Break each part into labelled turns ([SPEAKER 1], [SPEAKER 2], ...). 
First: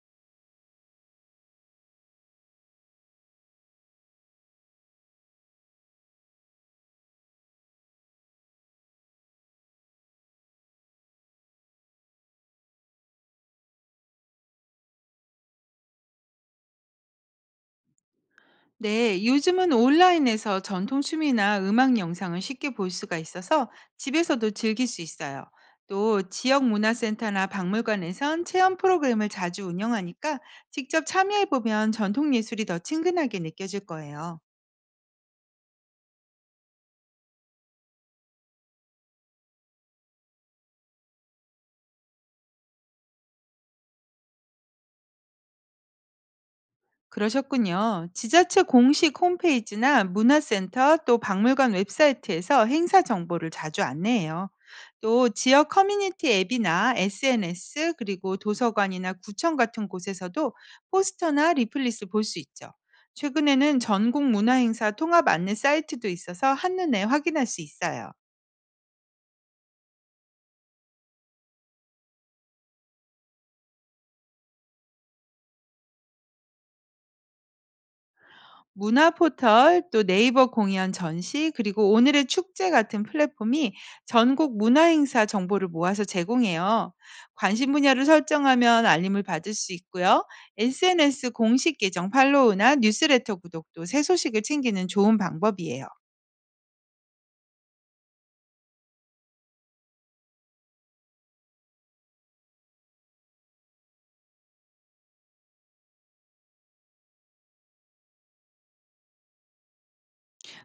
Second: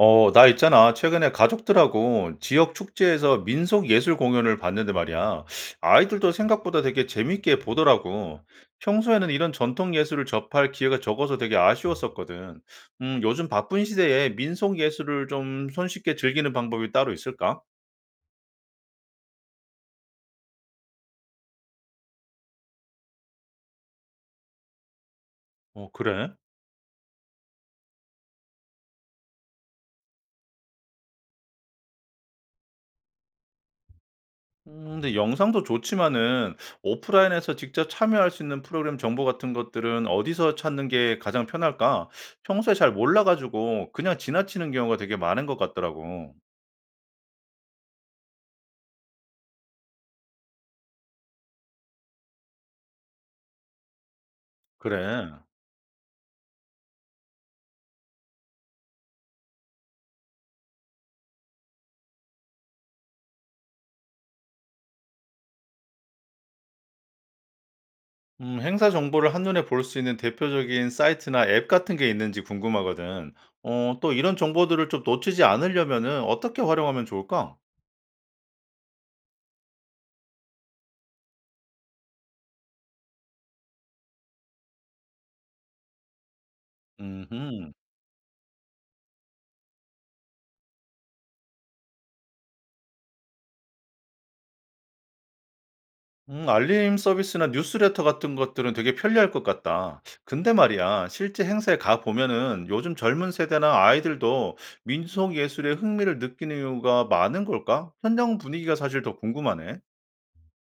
[SPEAKER 1] 나 있잖아. 최근에 가족들하고 지역 축제에서 민속 예술 공연을 봤는데 말이야. 아이들도 생각보다 되게 재밌게 보더라고. 평소에는 이런 전통 예술을 접할 기회가 적어서 되게 아쉬웠었거든. 요즘 바쁜 시대에 민속 예술을 좀 손쉽게 즐기는 방법이 따로 있을까?
[SPEAKER 2] 네, 요즘은 온라인에서 전통 춤이나 음악 영상을 쉽게 볼 수가 있어서 집에서도 즐길 수 있어요.
[SPEAKER 1] 어,
[SPEAKER 2] 또
[SPEAKER 1] 그래.
[SPEAKER 2] 지역 문화센터나 박물관에선 체험 프로그램을 자주 운영하니까 직접 참여해 보면 전통 예술이 더 친근하게 느껴질 거예요.
[SPEAKER 1] 근데 영상도 좋지만은 오프라인에서 직접 참여할 수 있는 프로그램 정보 같은 것들은 어디서 찾는 게 가장 편할까? 평소에 잘 몰라 가지고 그냥 지나치는 경우가 되게 많은 것 같더라고.
[SPEAKER 2] 그러셨군요. 지자체 공식 홈페이지나 문화센터 또 박물관 웹사이트에서 행사 정보를 자주 안내해요. 또
[SPEAKER 1] 그래.
[SPEAKER 2] 지역 커뮤니티 앱이나 SNS 그리고 도서관이나 구청 같은 곳에서도 포스터나 리플릿을 볼 수 있죠. 최근에는 전국 문화행사 통합 안내 사이트도 있어서 한눈에 확인할 수 있어요.
[SPEAKER 1] 행사 정보를 한눈에 볼 수 있는 대표적인 사이트나 앱 같은 게 있는지 궁금하거든. 또 이런 정보들을 좀 놓치지 않으려면은 어떻게 활용하면 좋을까?
[SPEAKER 2] 문화 포털, 또 네이버 공연 전시, 그리고 오늘의 축제 같은 플랫폼이 전국 문화 행사 정보를 모아서 제공해요. 관심
[SPEAKER 1] 음
[SPEAKER 2] 분야를 설정하면 알림을 받을 수 있고요. SNS 공식 계정 팔로우나 뉴스레터 구독도 새 소식을 챙기는 좋은 방법이에요.
[SPEAKER 1] 알림 서비스나 뉴스레터 같은 것들은 되게 편리할 것 같다. 근데 말이야, 실제 행사에 가 보면은 요즘 젊은 세대나 아이들도 민속 예술에 흥미를 느끼는 이유가 많은 걸까? 현장 분위기가 사실 더 궁금하네.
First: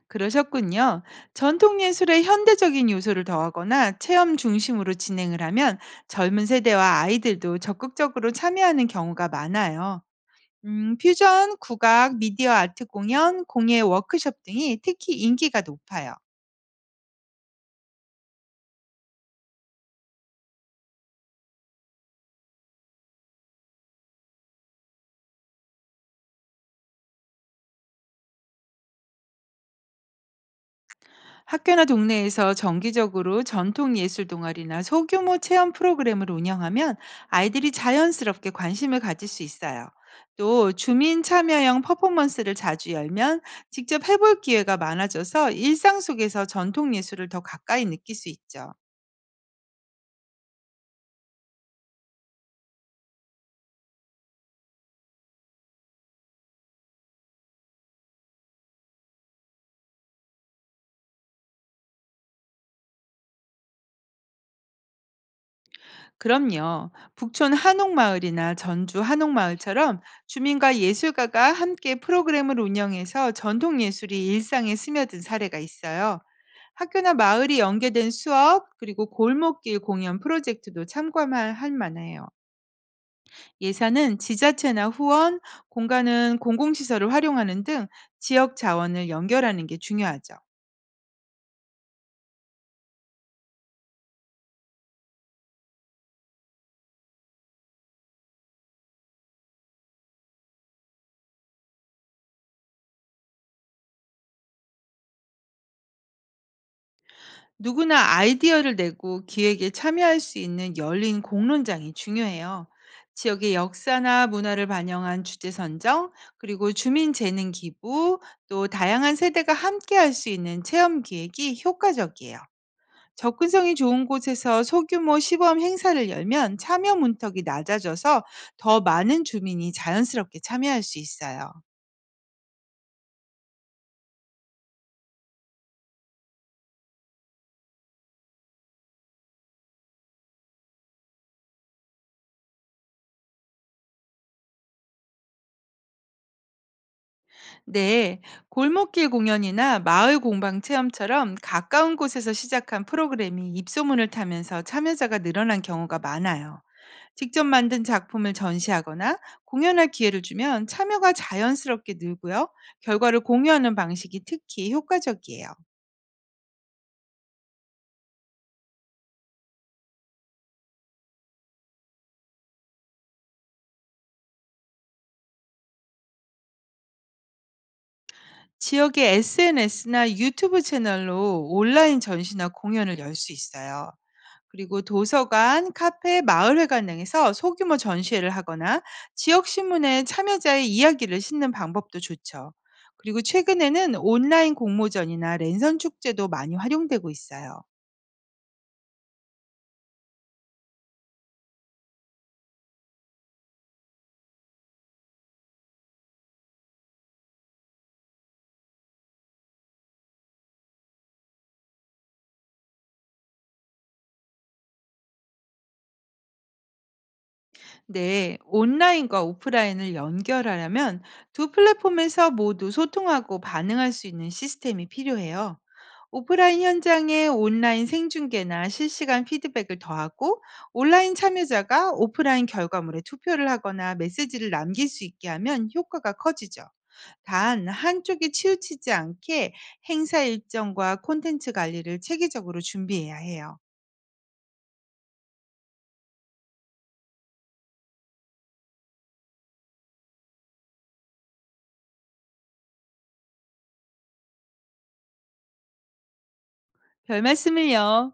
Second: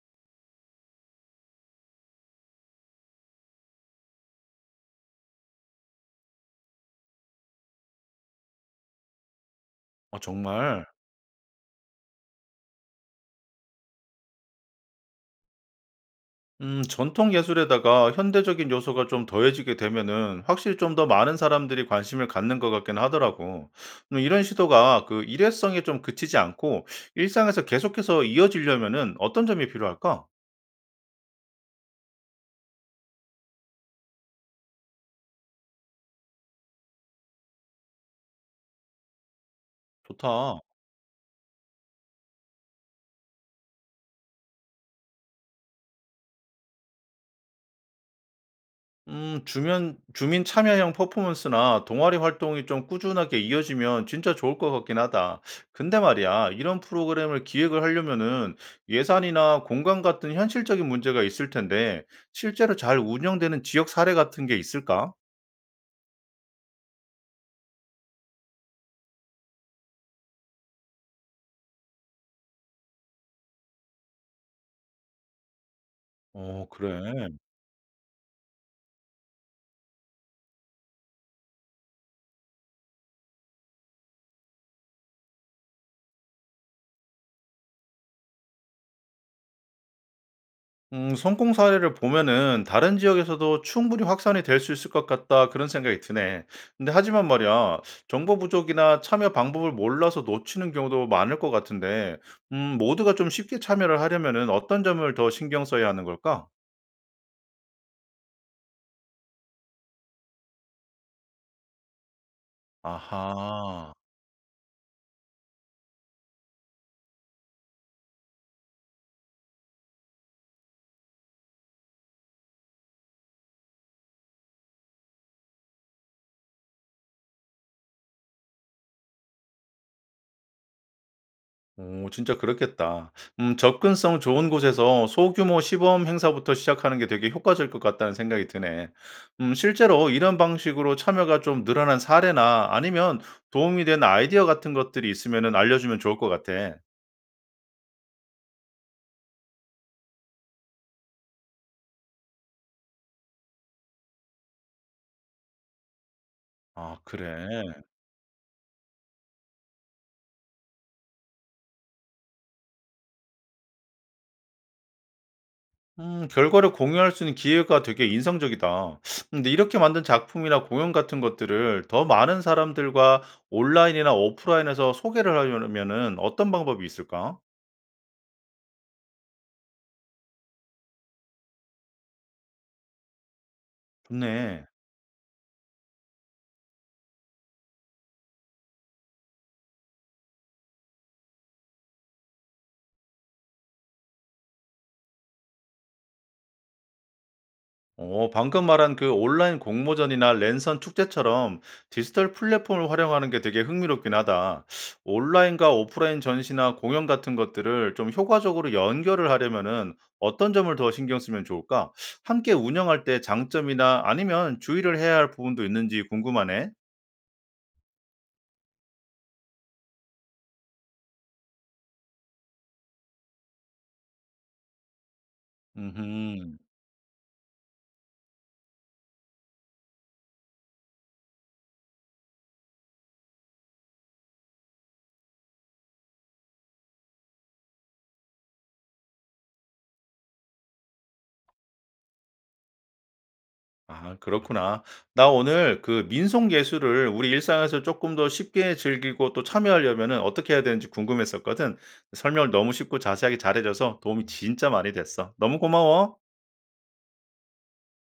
[SPEAKER 2] 그러셨군요. 전통 예술에 현대적인 요소를 더하거나 체험 중심으로 진행을 하면 젊은 세대와 아이들도 적극적으로 참여하는 경우가 많아요.
[SPEAKER 1] 아, 정말.
[SPEAKER 2] 퓨전, 국악, 미디어 아트 공연, 공예 워크숍 등이 특히 인기가 높아요.
[SPEAKER 1] 전통 예술에다가 현대적인 요소가 좀 더해지게 되면은 확실히 좀 더 많은 사람들이 관심을 갖는 것 같긴 하더라고. 이런 시도가 그 일회성에 좀 그치지 않고 일상에서 계속해서 이어지려면은 어떤 점이 필요할까?
[SPEAKER 2] 학교나 동네에서 정기적으로 전통 예술 동아리나 소규모 체험 프로그램을 운영하면 아이들이 자연스럽게 관심을 가질 수 있어요.
[SPEAKER 1] 좋다.
[SPEAKER 2] 또 주민 참여형 퍼포먼스를 자주 열면 직접 해볼 기회가 많아져서 일상 속에서 전통 예술을 더 가까이 느낄 수 있죠.
[SPEAKER 1] 주면 주민 참여형 퍼포먼스나 동아리 활동이 좀 꾸준하게 이어지면 진짜 좋을 것 같긴 하다. 근데 말이야, 이런 프로그램을 기획을 하려면은 예산이나 공간 같은 현실적인 문제가 있을 텐데, 실제로 잘 운영되는 지역 사례 같은 게 있을까?
[SPEAKER 2] 그럼요. 북촌 한옥마을이나 전주 한옥마을처럼 주민과 예술가가 함께 프로그램을 운영해서 전통 예술이 일상에 스며든 사례가 있어요.
[SPEAKER 1] 어, 그래.
[SPEAKER 2] 학교나 마을이 연계된 수업, 그리고 골목길 공연 프로젝트도 참고할 할 만해요. 예산은 지자체나 후원, 공간은 공공시설을 활용하는 등 지역 자원을 연결하는 게 중요하죠.
[SPEAKER 1] 성공 사례를 보면은 다른 지역에서도 충분히 확산이 될 수 있을 것 같다 그런 생각이 드네. 근데 하지만 말이야, 정보 부족이나 참여 방법을 몰라서 놓치는 경우도 많을 것 같은데, 모두가 좀 쉽게 참여를 하려면은 어떤 점을 더 신경 써야 하는 걸까?
[SPEAKER 2] 누구나 아이디어를 내고 기획에 참여할 수 있는 열린 공론장이 중요해요. 지역의
[SPEAKER 1] 아하.
[SPEAKER 2] 역사나 문화를 반영한 주제 선정, 그리고 주민 재능 기부, 또 다양한 세대가 함께 할 수 있는 체험 기획이 효과적이에요. 접근성이 좋은 곳에서 소규모 시범 행사를 열면 참여 문턱이 낮아져서 더 많은 주민이 자연스럽게 참여할 수 있어요.
[SPEAKER 1] 오 진짜 그렇겠다. 접근성 좋은 곳에서 소규모 시범 행사부터 시작하는 게 되게 효과적일 것 같다는 생각이 드네. 실제로 이런 방식으로 참여가 좀 늘어난 사례나 아니면 도움이 된 아이디어 같은 것들이 있으면 알려주면 좋을 것 같아.
[SPEAKER 2] 네, 골목길 공연이나 마을 공방 체험처럼 가까운 곳에서 시작한 프로그램이 입소문을 타면서 참여자가 늘어난 경우가 많아요.
[SPEAKER 1] 아
[SPEAKER 2] 직접 만든
[SPEAKER 1] 그래.
[SPEAKER 2] 작품을 전시하거나 공연할 기회를 주면 참여가 자연스럽게 늘고요. 결과를 공유하는 방식이 특히 효과적이에요.
[SPEAKER 1] 결과를 공유할 수 있는 기회가 되게 인상적이다. 근데 이렇게 만든 작품이나 공연 같은 것들을 더 많은 사람들과 온라인이나 오프라인에서 소개를 하려면은 어떤 방법이 있을까?
[SPEAKER 2] 지역의 SNS나 유튜브 채널로 온라인 전시나 공연을 열 수 있어요.
[SPEAKER 1] 좋네.
[SPEAKER 2] 그리고 도서관, 카페, 마을회관 등에서 소규모 전시회를 하거나 지역 신문에 참여자의 이야기를 싣는 방법도 좋죠. 그리고 최근에는 온라인 공모전이나 랜선 축제도 많이 활용되고 있어요.
[SPEAKER 1] 어, 방금 말한 그 온라인 공모전이나 랜선 축제처럼 디지털 플랫폼을 활용하는 게 되게 흥미롭긴 하다. 온라인과 오프라인 전시나 공연 같은 것들을 좀 효과적으로 연결을 하려면은 어떤 점을 더 신경 쓰면 좋을까? 함께 운영할 때 장점이나 아니면 주의를 해야 할 부분도 있는지 궁금하네.
[SPEAKER 2] 네, 온라인과 오프라인을 연결하려면 두 플랫폼에서 모두 소통하고 반응할 수 있는 시스템이 필요해요.
[SPEAKER 1] 음.
[SPEAKER 2] 오프라인 현장에 온라인 생중계나 실시간 피드백을 더하고 온라인 참여자가 오프라인 결과물에 투표를 하거나 메시지를 남길 수 있게 하면 효과가 커지죠. 단, 한쪽이 치우치지 않게 행사 일정과 콘텐츠 관리를 체계적으로 준비해야 해요.
[SPEAKER 1] 아 그렇구나. 나 오늘 그 민속 예술을 우리 일상에서 조금 더 쉽게 즐기고 또 참여하려면은 어떻게 해야 되는지 궁금했었거든. 설명을 너무 쉽고 자세하게 잘해 줘서 도움이 진짜 많이 됐어. 너무 고마워.
[SPEAKER 2] 별 말씀을요.